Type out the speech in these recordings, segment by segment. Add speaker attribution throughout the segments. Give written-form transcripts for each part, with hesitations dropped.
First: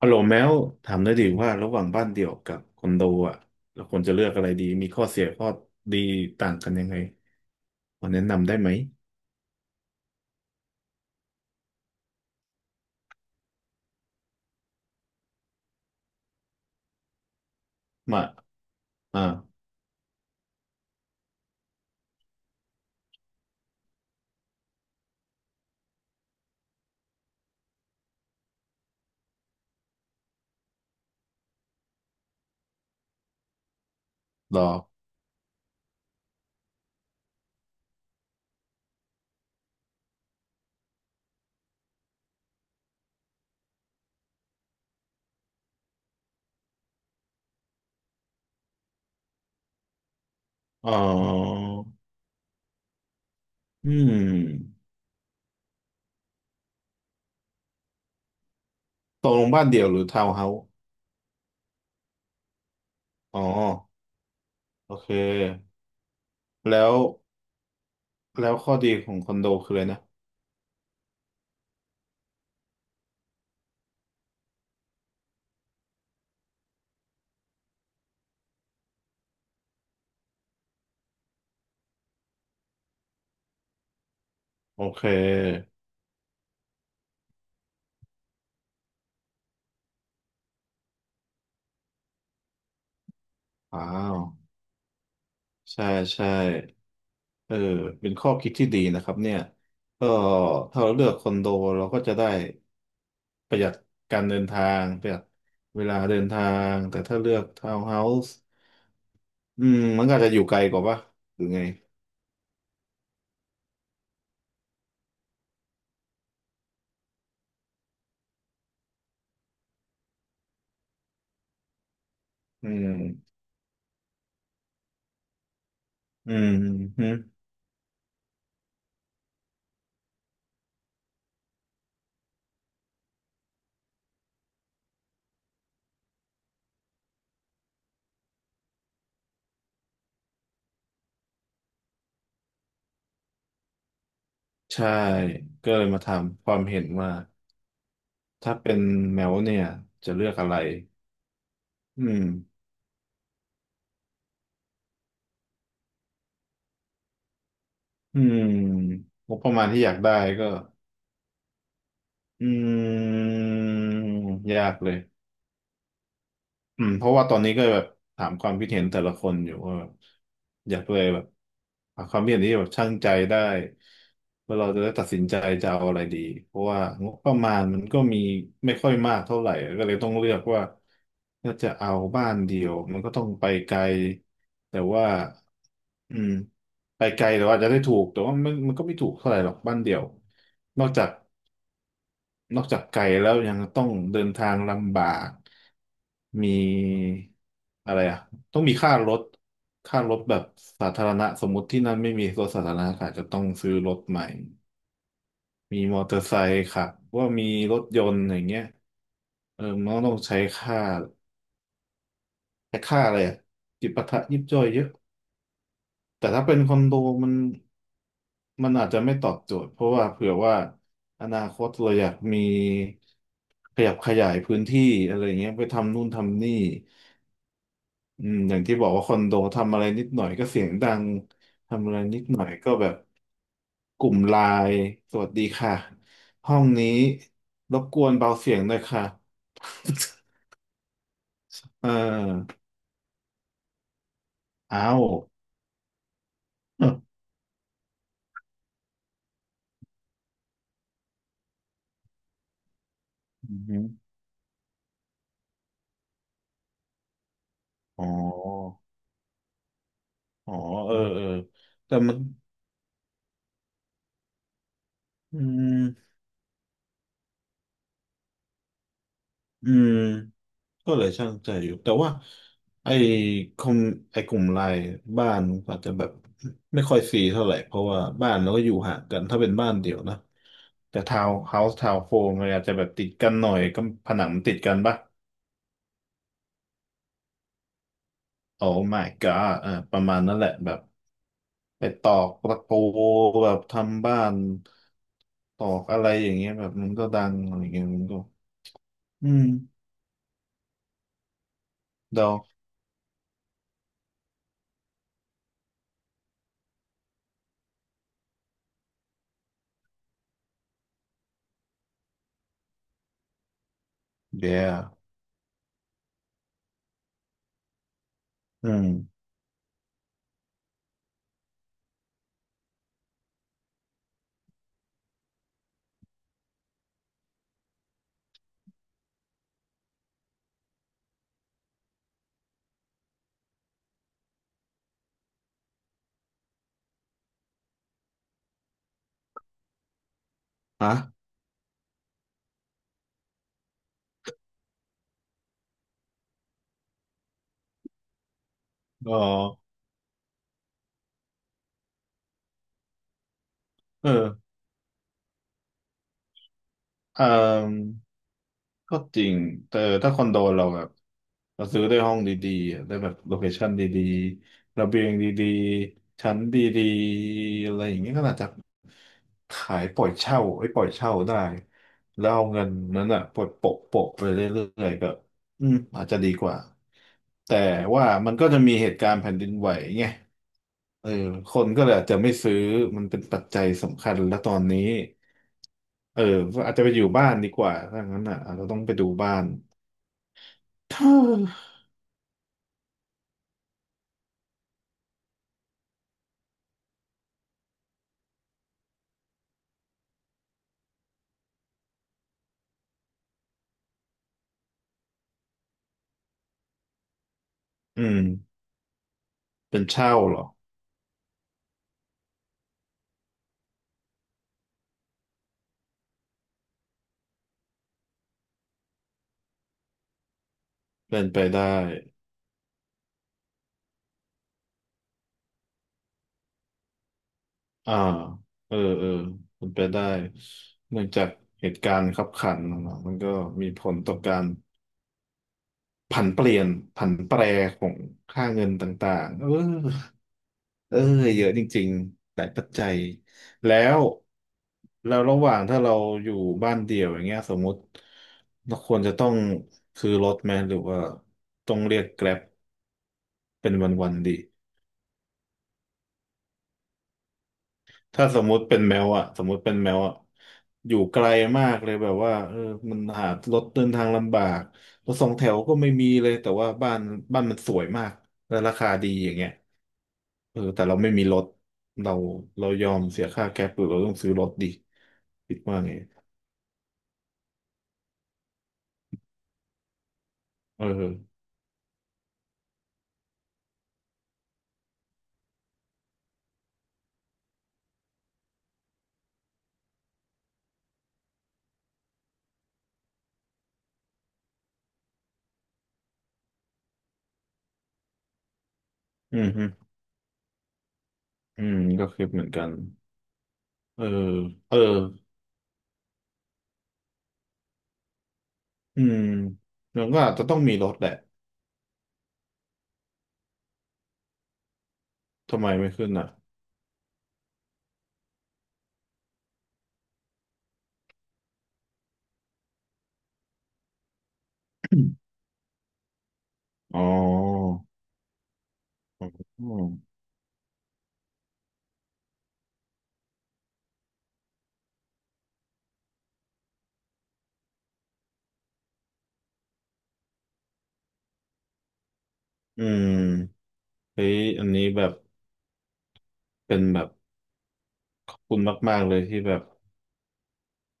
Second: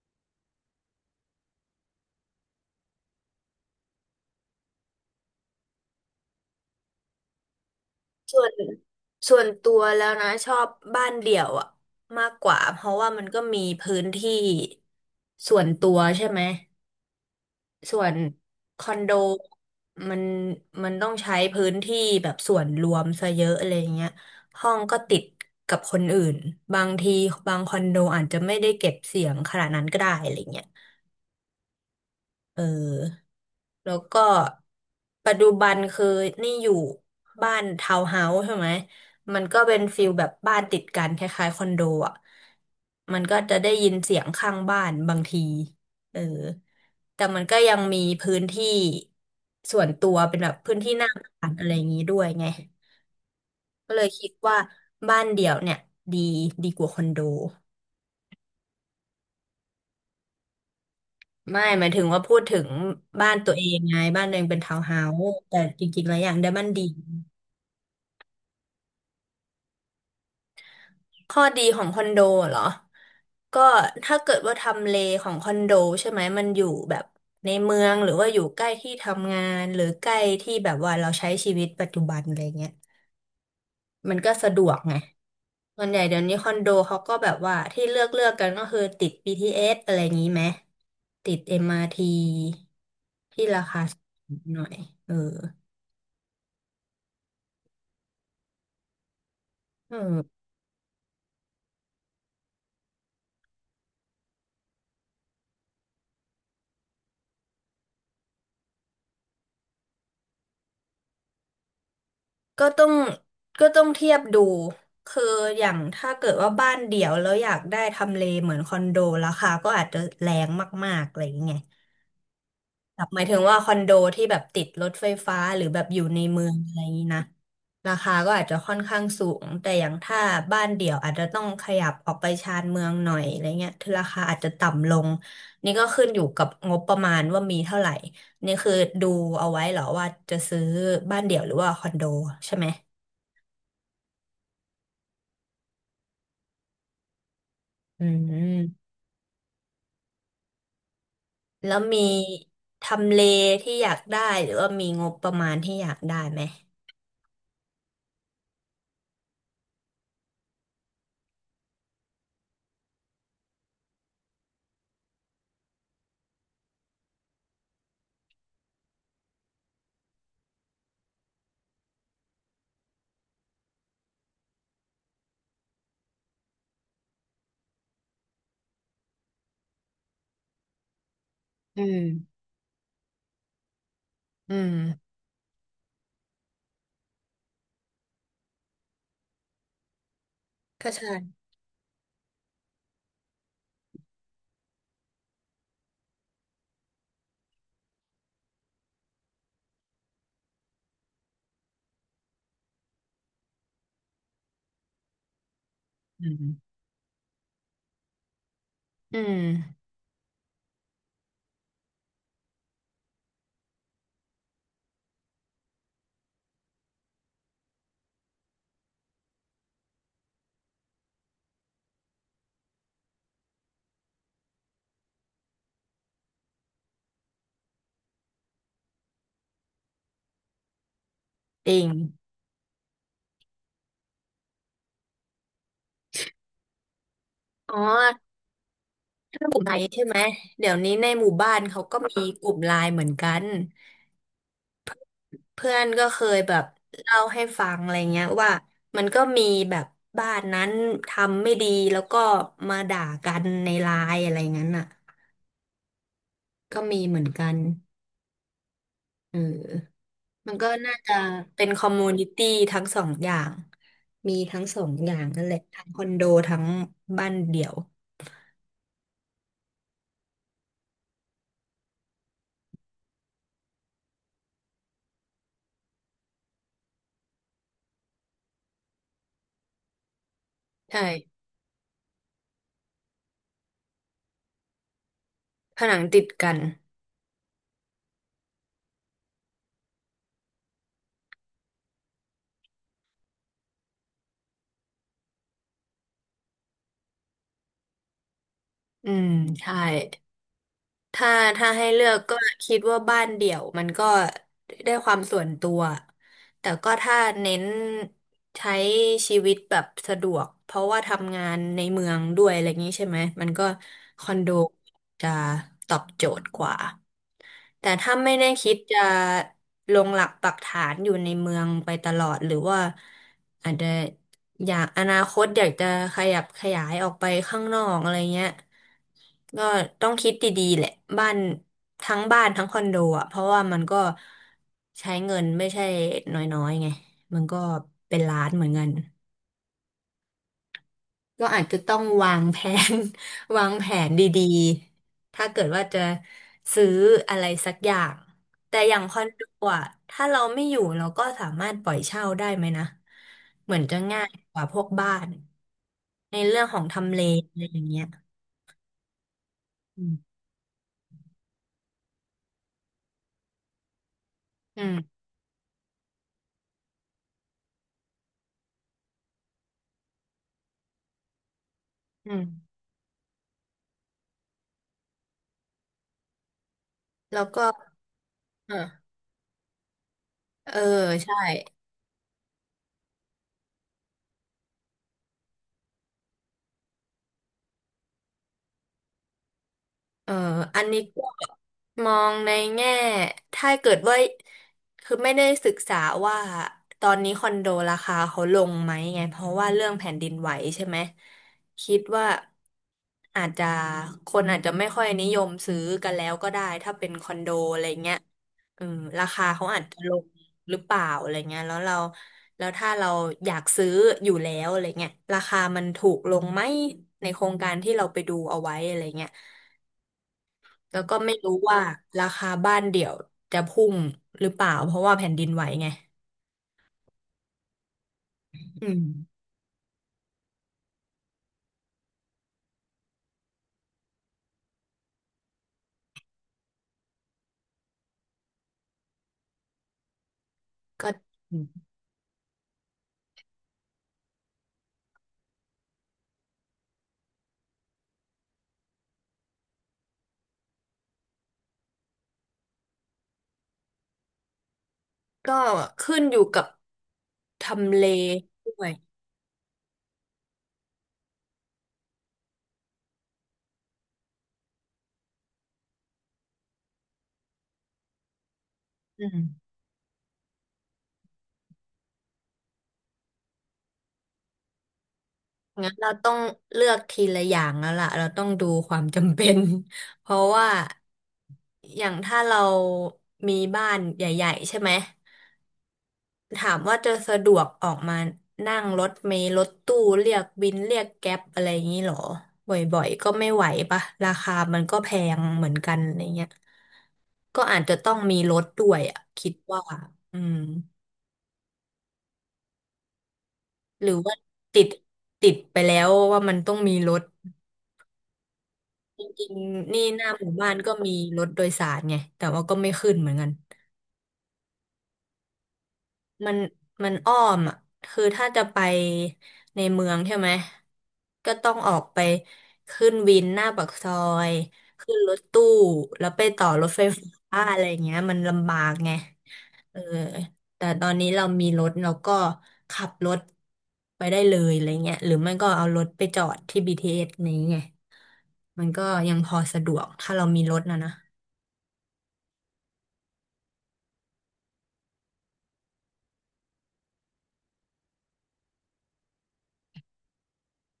Speaker 1: ฮัลโหลแมวถามได้ดีว่าระหว่างบ้านเดี่ยวกับคอนโดอ่ะเราควรจะเลือกอะไรดีมีข้อเสียข้อดีต่างกันยังไงมาแนะ
Speaker 2: ส่ว
Speaker 1: นำ
Speaker 2: น
Speaker 1: ได้ไหม
Speaker 2: ส่วนตัวแล้วนะชอบบ้านเดี่ยวอะมากกว่าเพราะว่ามันก็มีพื้นที่ส่วนตัวใช่ไหมส่วน
Speaker 1: มา
Speaker 2: คอนโด
Speaker 1: อ่า
Speaker 2: มันมันต้องใช้พื้นที่แบบส่วนรวมซะเยอะอะไรเงี้ยห้องก็ติดกับคนอื่นบางทีบางคอนโดอาจจะไม่ได้เก็บเสียงขนาดนั้นก็ได้อะไรเงี้ย เออแล้วก็
Speaker 1: รอ
Speaker 2: ปัจจุบันคือนี่อยู่บ้านทาวน์เฮาส์ใช่ไหมมันก็เป็นฟิลแบบบ้านติดกันคล้ายๆคอนโดอ่ะมันก็จะได้ยินเสียงข้างบ้านบางทีเออแต่มันก็ยังมีพื้นที่ส่วนตัวเป็นแบบพื้น
Speaker 1: อ๋อ
Speaker 2: ที่หน้าบ้านอะไรอย่างนี้ด้วยไง
Speaker 1: อื
Speaker 2: ก็เลย
Speaker 1: ม
Speaker 2: คิดว่าบ้านเดี่ยวเนี่ยดีดีกว่าคอนโด
Speaker 1: ตกลงบ้านเดี่ยวหรือทาวน์เฮาส์
Speaker 2: ไม่หมายถึงว่าพูดถึงบ้าน
Speaker 1: อ๋อ
Speaker 2: ตัวเองไงบ้านตัวเองเป็นทาวน์
Speaker 1: โอ
Speaker 2: เฮา
Speaker 1: เค
Speaker 2: ส์แต่จริงๆแล้วอย่างได้บ้านเดี
Speaker 1: แล้
Speaker 2: ย
Speaker 1: ว
Speaker 2: ว
Speaker 1: ข้อดีของคอนโดคืออะไรนะ
Speaker 2: ข้อดีของคอนโดเหรอก็ถ้าเกิดว่าทำเลของคอนโดใช่ไหมมันอยู่แบบในเมืองหรือว่าอยู่ใกล้ที่ทำงานหรือใกล้ที่แบบว่าเราใช้ชีวิตปัจจุบันอะไรเงี้ยมันก็สะดวก
Speaker 1: โอ
Speaker 2: ไง
Speaker 1: เค
Speaker 2: ส่วนใหญ่เดี๋ยวนี้คอนโดเขาก็แบบว่าที่เลือกกันก็คือติด BTS อสอะไรอย่างนี้ไหมติด MRT ทีที่ราคา
Speaker 1: ว้า
Speaker 2: ส
Speaker 1: ว
Speaker 2: ูงหน่อยเออ
Speaker 1: ใช่ใช่เออเป็นข้อคิดที่ดีนะครับเนี่ย
Speaker 2: เอ
Speaker 1: ก็
Speaker 2: อ
Speaker 1: ถ้าเราเลือกคอนโดเราก็จะได้ ประหยัดการเดินทางประหยัดเวลาเดินทางแต่ถ้าเลือกทาวน์เฮาส์อืมมันก็อาจจะอยู่ไกลกว่าปะหรือไง
Speaker 2: ก็ต้องก็ต้องเทียบดูคืออย่างถ้าเกิดว่าบ้านเดี่ยวแล้วอยากได้ทำเลเหมือนคอนโดราคาก็อาจจะแรงมากๆอะไรอย่างเงี้ย
Speaker 1: อื
Speaker 2: แบบหมาย
Speaker 1: ม
Speaker 2: ถึงว่าคอนโดที่แบบติดรถไฟฟ้าหรือแบบอยู่ใน
Speaker 1: อื
Speaker 2: เมื
Speaker 1: ม
Speaker 2: องอะไรอย่างนี้
Speaker 1: ฮึ
Speaker 2: นะราคาก็อาจจะค่อนข้างสูงแต่อย่างถ้าบ้านเดี่ยวอาจจะต้องขยับออกไปชานเมืองหน่อยอะไรเงี้ยถึงราคาอาจจะต่ำลงนี่ก็ขึ้นอยู่กับงบประมาณว่ามีเท่าไหร่นี่คือดูเอาไว้เหรอว่าจะซื้อบ้านเดี่ยวหรือว่าคอนโดใช่ไหม
Speaker 1: ใช่ก็เลยมาถามความเห็นว่า
Speaker 2: อื
Speaker 1: ถ้าเป็น
Speaker 2: ม
Speaker 1: แมวเนี่ยจะเลือกอะไร
Speaker 2: แล้วมี
Speaker 1: อืม
Speaker 2: ทำเลที่อยากได้หรือว่ามีงบประมาณที่อยากได้ไหม
Speaker 1: อืมงบประมาณที่อยากได้ก็อืมยากเลย อืมเพราะว่าตอนนี้ก็แบบถามความคิดเห็นแต่ละคนอยู่ว่าแบบอยากเลยแบบหาความคิดเห็นที่แบบชั่งใจได้ว่าเราจะได้ตัดสินใจจะเอาอะไรดีเพราะว่างบประมาณมันก็มีไม่ค่อยมากเท่าไหร่ก็เลยต้องเลือกว่าถ้าจะ
Speaker 2: อื
Speaker 1: เอา
Speaker 2: ม
Speaker 1: บ้านเดียวมันก็ต้องไปไกล
Speaker 2: อื
Speaker 1: แต่ว่า
Speaker 2: ม
Speaker 1: อืมไปไกลแต่ว่าจจะได้ถูกแต่ว่ามันก็ไม่ถูกเท่าไหร่หรอกบ้านเดียวนอ
Speaker 2: ก็
Speaker 1: กจา
Speaker 2: ใช่
Speaker 1: ก นอกจากไกลแล้วยังต้องเดินทางลำบาก มีอะไรอ่ะต้องมีค่ารถแบบสาธารณะ สมมติที่นั่นไม่มีรถสาธารณะก็อาจจะต้องซื้อรถใหม่ มีมอเตอ
Speaker 2: อื
Speaker 1: ร์ไซค์
Speaker 2: ม
Speaker 1: ขับว่ามีรถยนต์อย่างเงี้ย
Speaker 2: อืม
Speaker 1: เออมันก็ต้องใช้ค่าแต่ค่าอะไรอ่ะจิปาถะยิบย่อยเยอะ แต่ถ้าเป็นคอนโดมันมันอาจจะไม่ตอบโจทย์เพราะว่าเผื่อว่าอนาคตเราอยากมีขยับขยายพื้นที่อะไรเงี้ยไปทำนู่นทำนี่อืมอย่างที่บอกว่าคอนโดทำอะไรนิดหน่อยก็เสียงดัง
Speaker 2: จริ
Speaker 1: ทำ
Speaker 2: ง
Speaker 1: อะไรนิดหน่อยก็แบบกลุ่มไลน์สวัสดีค่ะห้องนี้
Speaker 2: อ๋
Speaker 1: ร
Speaker 2: อ
Speaker 1: บกวนเบาเสียงหน่อยค่ะ
Speaker 2: ถ้ากลุ่มไลน์ใช่ไหมเดี๋ยวนี้ในหมู่บ้าน เขา
Speaker 1: เอ
Speaker 2: ก็มีก
Speaker 1: อ
Speaker 2: ลุ่มไลน์เหมือนกัน
Speaker 1: อ้า ว
Speaker 2: เพื่อนก็เคยแบบ
Speaker 1: อ
Speaker 2: เล่าให้ฟังอะไรเงี้ยว่ามันก็มีแบบบ้านนั้นทำไม่ดีแล้วก็มาด่ากัน
Speaker 1: ือ
Speaker 2: ใน
Speaker 1: หือ
Speaker 2: ไลน์อะไรงั้นอ่ะก็มีเหมือนกัน
Speaker 1: อ๋อ
Speaker 2: เออ
Speaker 1: อ๋
Speaker 2: มั
Speaker 1: อ
Speaker 2: นก็
Speaker 1: เอ
Speaker 2: น่า
Speaker 1: อ
Speaker 2: จะ
Speaker 1: เออ
Speaker 2: เป็นคอม
Speaker 1: แต่
Speaker 2: มู
Speaker 1: มัน
Speaker 2: นิตี้ทั้งสองอย่างมีทั้งสองอย่าง
Speaker 1: อื
Speaker 2: นั่นแหละทั้งคอน
Speaker 1: ม
Speaker 2: โดทั้งบ้านเดี่ยว
Speaker 1: อืมก็เลยช่างใจอยู่แต่ว่าไอ้คอมไอ้กลุ่มไลน์บ้านอาจจะแบบไม่ค่อยซีเท่าไหร่เพราะว่าบ้านเราก็อยู่ห่างกันถ้าเป็นบ้านเดี่ยวนะแต่
Speaker 2: ใช่
Speaker 1: ทาวน์เฮาส์ทาวน์โฮมมันอาจจะแบบติดกันหน่อยก็ผนังมันติดกันปะ
Speaker 2: ผนังติดกัน
Speaker 1: โอ้ my god อ่าประมาณนั้นแหละแบบไปตอกตะปูแบบทำบ้านตอกอะไรอย่างเงี้ยแบบมันก็ดังอะไรเงี้ยมันก็
Speaker 2: อืม
Speaker 1: อืม
Speaker 2: ใช่ ถ้าถ้าให้เลือก
Speaker 1: เดา
Speaker 2: ก็คิดว่าบ้านเดี่ยวมันก็ได้ความส่วนตัวแต่ก็ถ้าเน้นใช้ชีวิตแบบสะดวกเพราะว่าทำงานในเมืองด้วยอะไรอย่างนี้ใช่ไหมมันก็คอนโด
Speaker 1: เดีย
Speaker 2: จะตอบโจทย์กว่าแต่ถ้าไม่ได้
Speaker 1: อื
Speaker 2: คิด
Speaker 1: ม
Speaker 2: จะลงหลักปักฐานอยู่ในเมืองไปตลอดหรือว่าอาจจะ อยากอนาคตอยากจะขยับขยายออกไปข้างนอกอะไรเงี้ย ก็ต้องคิดดีๆแหละบ้านทั้งบ้านทั้งคอนโดอ่ะเพราะว่ามันก็ใช้เงินไม่ใช่น้อยๆไงมันก็เป็นล้านเหมือนกัน
Speaker 1: อ่ะ
Speaker 2: ก็อาจจะต้องวางแผน วางแผนดีๆ ถ้าเกิดว่าจะซื้ออะไรสักอย่าง แต่อย่าง
Speaker 1: อ๋
Speaker 2: ค
Speaker 1: อ
Speaker 2: อนโดอ่ะถ้าเราไม่อยู่เราก็สามารถปล่อยเช่าได้ไหมนะ เหมือนจะ
Speaker 1: เอ
Speaker 2: ง่า
Speaker 1: อ
Speaker 2: ยกว่าพวกบ้าน ในเรื่องของทำเล
Speaker 1: อ่
Speaker 2: อะไรอย่าง
Speaker 1: า
Speaker 2: เงี้ย
Speaker 1: ก็จริงแต่
Speaker 2: อื
Speaker 1: ถ้าคอนโด
Speaker 2: ม
Speaker 1: เราแบบเราซื้อได้ห้องดีๆอะได้แบบโลเคชั่นดีๆ
Speaker 2: อื
Speaker 1: ระเบียง
Speaker 2: ม
Speaker 1: ดีๆชั้นดีๆอะไรอย่างเงี้ยก็น่าจะขายปล่อยเช่าไอ้ยปล่อยเช่าได้แล้ว
Speaker 2: อืม
Speaker 1: เอาเงินนั้นอ่ะปล่อยโปะไปเรื่อยๆก็ อืมอาจจะดีกว่า
Speaker 2: แล้ว
Speaker 1: แต่
Speaker 2: ก็
Speaker 1: ว่ามันก็จะ
Speaker 2: เอ
Speaker 1: มีเหตุ
Speaker 2: อ
Speaker 1: การณ์แผ่นดินไหวไง
Speaker 2: เออ
Speaker 1: เออ
Speaker 2: ใช่
Speaker 1: คนก็เลยอาจจะไม่ซื้อ มันเป็นปัจจัยสำคัญแล้วตอนนี้เออก็อาจจะไปอยู่บ้านดีกว่าถ้างั้นอ่ะเราจจะต้องไปดูบ้าน
Speaker 2: เอออันนี้ก็มองในแง่ถ้าเกิดว่าคือไม่ได้ศึกษาว่าตอนนี้คอนโดราคาเขาลงไหมไงเพราะว่าเรื่องแผ่นดินไหวใช่ไหมคิดว่าอาจจะคนอาจจะไม่ค่อยนิยมซื้อกันแล้วก็ได้ถ้าเป็นคอนโดอะไร
Speaker 1: อื
Speaker 2: เงี้ย
Speaker 1: ม
Speaker 2: เออราคาเขา
Speaker 1: เป็
Speaker 2: อา
Speaker 1: น
Speaker 2: จจะล
Speaker 1: เช่า
Speaker 2: ง
Speaker 1: เหรอ
Speaker 2: หรือเปล่าอะไรเงี้ยแล้วถ้าเราอยากซื้ออยู่แล้วอะไรเงี้ยราคามันถูกลงไหมในโครงการที่เราไปดูเอาไว้อะไรเงี้ย แล้วก็
Speaker 1: เป็น
Speaker 2: ไม่
Speaker 1: ไป
Speaker 2: รู้
Speaker 1: ได้
Speaker 2: ว่าราคาบ้านเดี่ยวจะพุ่งหรือเปล่าเพราะว่าแผ่นดินไหวไง
Speaker 1: อ่าเออ
Speaker 2: อืม
Speaker 1: เออเป็นไปได้เนื่องจากเหตุการณ์คับขันอะเนาะมันก็มีผลต่อการ ผันเปลี่ยนผันแปรของค่าเงินต่างๆเออเออ
Speaker 2: ก็
Speaker 1: เยอะจริงๆหลายปัจจัย แล้ว ระหว่างถ้าเราอยู่บ้านเดี่ยวอย่างเงี้ยสมมุติเราควรจะต้องซื้อรถไหมหรือว่าต้องเรียกแกร็บเป็นวันๆดี
Speaker 2: ก็ขึ้นอยู่กับทำเล
Speaker 1: ถ้าสมมุติ
Speaker 2: ด้
Speaker 1: เป็น
Speaker 2: วย
Speaker 1: แมวอะสมมุติเป็นแมวอะอยู่ไกลมากเลยแบบว่าเออมันหารถเดินทางลำบากรถสองแถวก็ไม่มีเลย แต่ว่าบ้านมันสวยมาก และราคาดี
Speaker 2: อื
Speaker 1: อย่า
Speaker 2: ม
Speaker 1: งเงี้ยเออแต่เราไม่มีรถ เรา เรายอมเสียค่าแก๊ปหรือเราต้องซื้อรถดีคิดว่า
Speaker 2: งั้
Speaker 1: ไง
Speaker 2: นเราต้องเลือกทีละอย่างแล้วล่ะเราต้องดูความจำเป็น เพราะว่า
Speaker 1: เออ
Speaker 2: อย่างถ้าเรามีบ้านใหญ่ๆใช่ไหม ถามว่าจะสะดวกออกมานั่งรถเมล์รถตู้เรียกวินเรียกแก๊ปอะไรอย่างนี้เหรอบ่อยๆก็ไม่ไหวปะราคามันก็แพงเหมือนกันอะไรเงี้ยก็อาจจะต้องมีรถด้วยอ่ะ
Speaker 1: อื
Speaker 2: คิ
Speaker 1: ม
Speaker 2: ด
Speaker 1: ฮึ
Speaker 2: ว่าอืม
Speaker 1: อืมก็คิดเหมือนกัน เอ
Speaker 2: ห
Speaker 1: อ
Speaker 2: รือว่า
Speaker 1: เออ
Speaker 2: ติดติดไปแล้วว่ามันต้องมีรถ
Speaker 1: อืม
Speaker 2: จริงๆนี่
Speaker 1: มัน
Speaker 2: ห
Speaker 1: ก็
Speaker 2: น้า
Speaker 1: อาจ
Speaker 2: ห
Speaker 1: จะ
Speaker 2: มู่
Speaker 1: ต้อง
Speaker 2: บ้า
Speaker 1: มี
Speaker 2: น
Speaker 1: ร
Speaker 2: ก็
Speaker 1: ถแห
Speaker 2: มี
Speaker 1: ละ
Speaker 2: รถโดยสารไงแต่ว่าก็ไม่ขึ้นเหมือนกัน
Speaker 1: ทำไมไม่ขึ้นอ่ะ
Speaker 2: มันมันอ้อมอ่ะคือถ้าจะไปในเมืองใช่ไหมก็ต้องออกไปขึ้นวินหน้าปากซอยขึ้นรถตู้แล้วไปต่อรถ
Speaker 1: อ๋
Speaker 2: ไฟ
Speaker 1: อ
Speaker 2: ฟ้าอะไรอย่างเงี้ยมันลำบากไงเออแต่ตอนนี้เรามีรถเราก็ขับรถไปได้เลยอะไรเงี้ยหรือไม่ก็เอารถไปจอดที่ BTS นี้ไงมันก็ยังพอสะดวกถ้าเรามีรถนะนะ
Speaker 1: อืม เฮ้ยอันนี้แบบเป็นแบบขอบคุณมากๆเลยที่แบบ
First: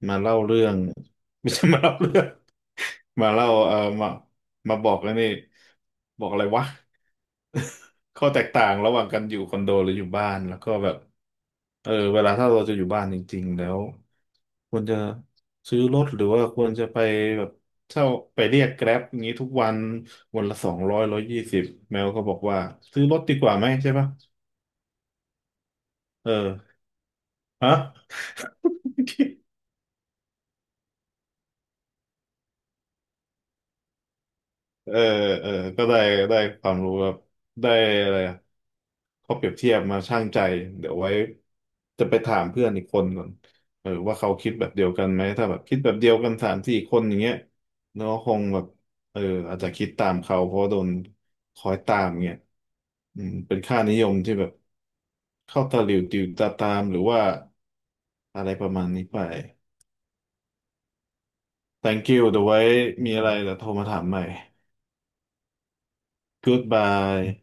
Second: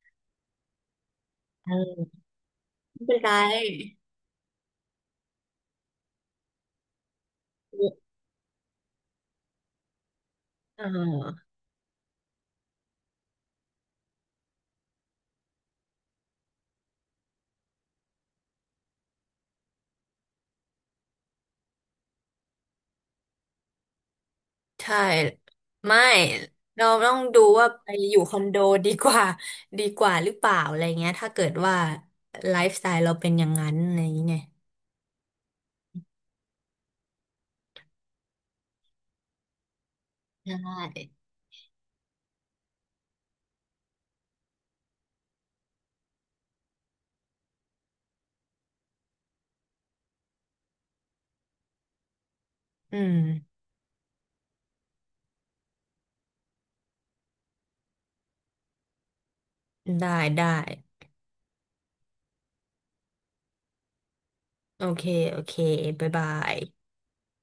Speaker 1: มาเล่าเรื่อง ไม่ใช่
Speaker 2: เ
Speaker 1: มาเล่าเรื่อ
Speaker 2: ออ
Speaker 1: ง
Speaker 2: ไม่เป็น ไร
Speaker 1: มาเล่าเออมามาบอกแล้วนี่บอกอะไรวะข้อแตกต่างระหว่างกันอยู่คอนโดหรืออยู่บ้านแล้วก็
Speaker 2: เอ
Speaker 1: แบบ
Speaker 2: อ
Speaker 1: เออเวลาถ้าเราจะอยู่บ้านจริงๆแล้วควรจะซื้อรถหรือว่าควรจะไปแบบเช่าไปเรียกแกร็บอย่างนี้ทุกวันวันละ200120แมวก็บอกว่าซื้อรถดีกว่าไหมใช่ปะ
Speaker 2: ใช่ไม่
Speaker 1: เออ
Speaker 2: เราต้องดูว่า
Speaker 1: ฮะ
Speaker 2: ไปอยู่คอนโดดีกว่า ดีกว่าหรือเปล่าอะไรเงี้ยถ้าเกิดว่าไลฟ์สไตล์เราเป็นอย่างนั้นอะไรอย่างเงี้ย
Speaker 1: เออเออก็ได้ได้ความรู้แบบได้อะไรอะข้อเปรียบเทียบมาชั่งใจ
Speaker 2: ได
Speaker 1: เดี๋ยวไว้
Speaker 2: ้
Speaker 1: จะไปถามเพื่อนอีกคนก่อนเออว่าเขาคิดแบบเดียวกันไหมถ้าแบบคิดแบบเดียวกัน3-4คนอย่างเงี้ยเนาะคงแบบเอออาจจะคิดตามเขาเพราะโดนคอยตามเงี้ย
Speaker 2: อืม
Speaker 1: อืมเป็นค่านิยมที่แบบเข้าตาหลิวติวตาตามหรือว่าอะไรประมาณนี้ไป
Speaker 2: ได้ได้
Speaker 1: Thank you เดี๋ยวไว้มีอะไรเดี๋ยวโทรมาถามใหม่
Speaker 2: โอเคโอเคบ๊ายบาย
Speaker 1: Goodbye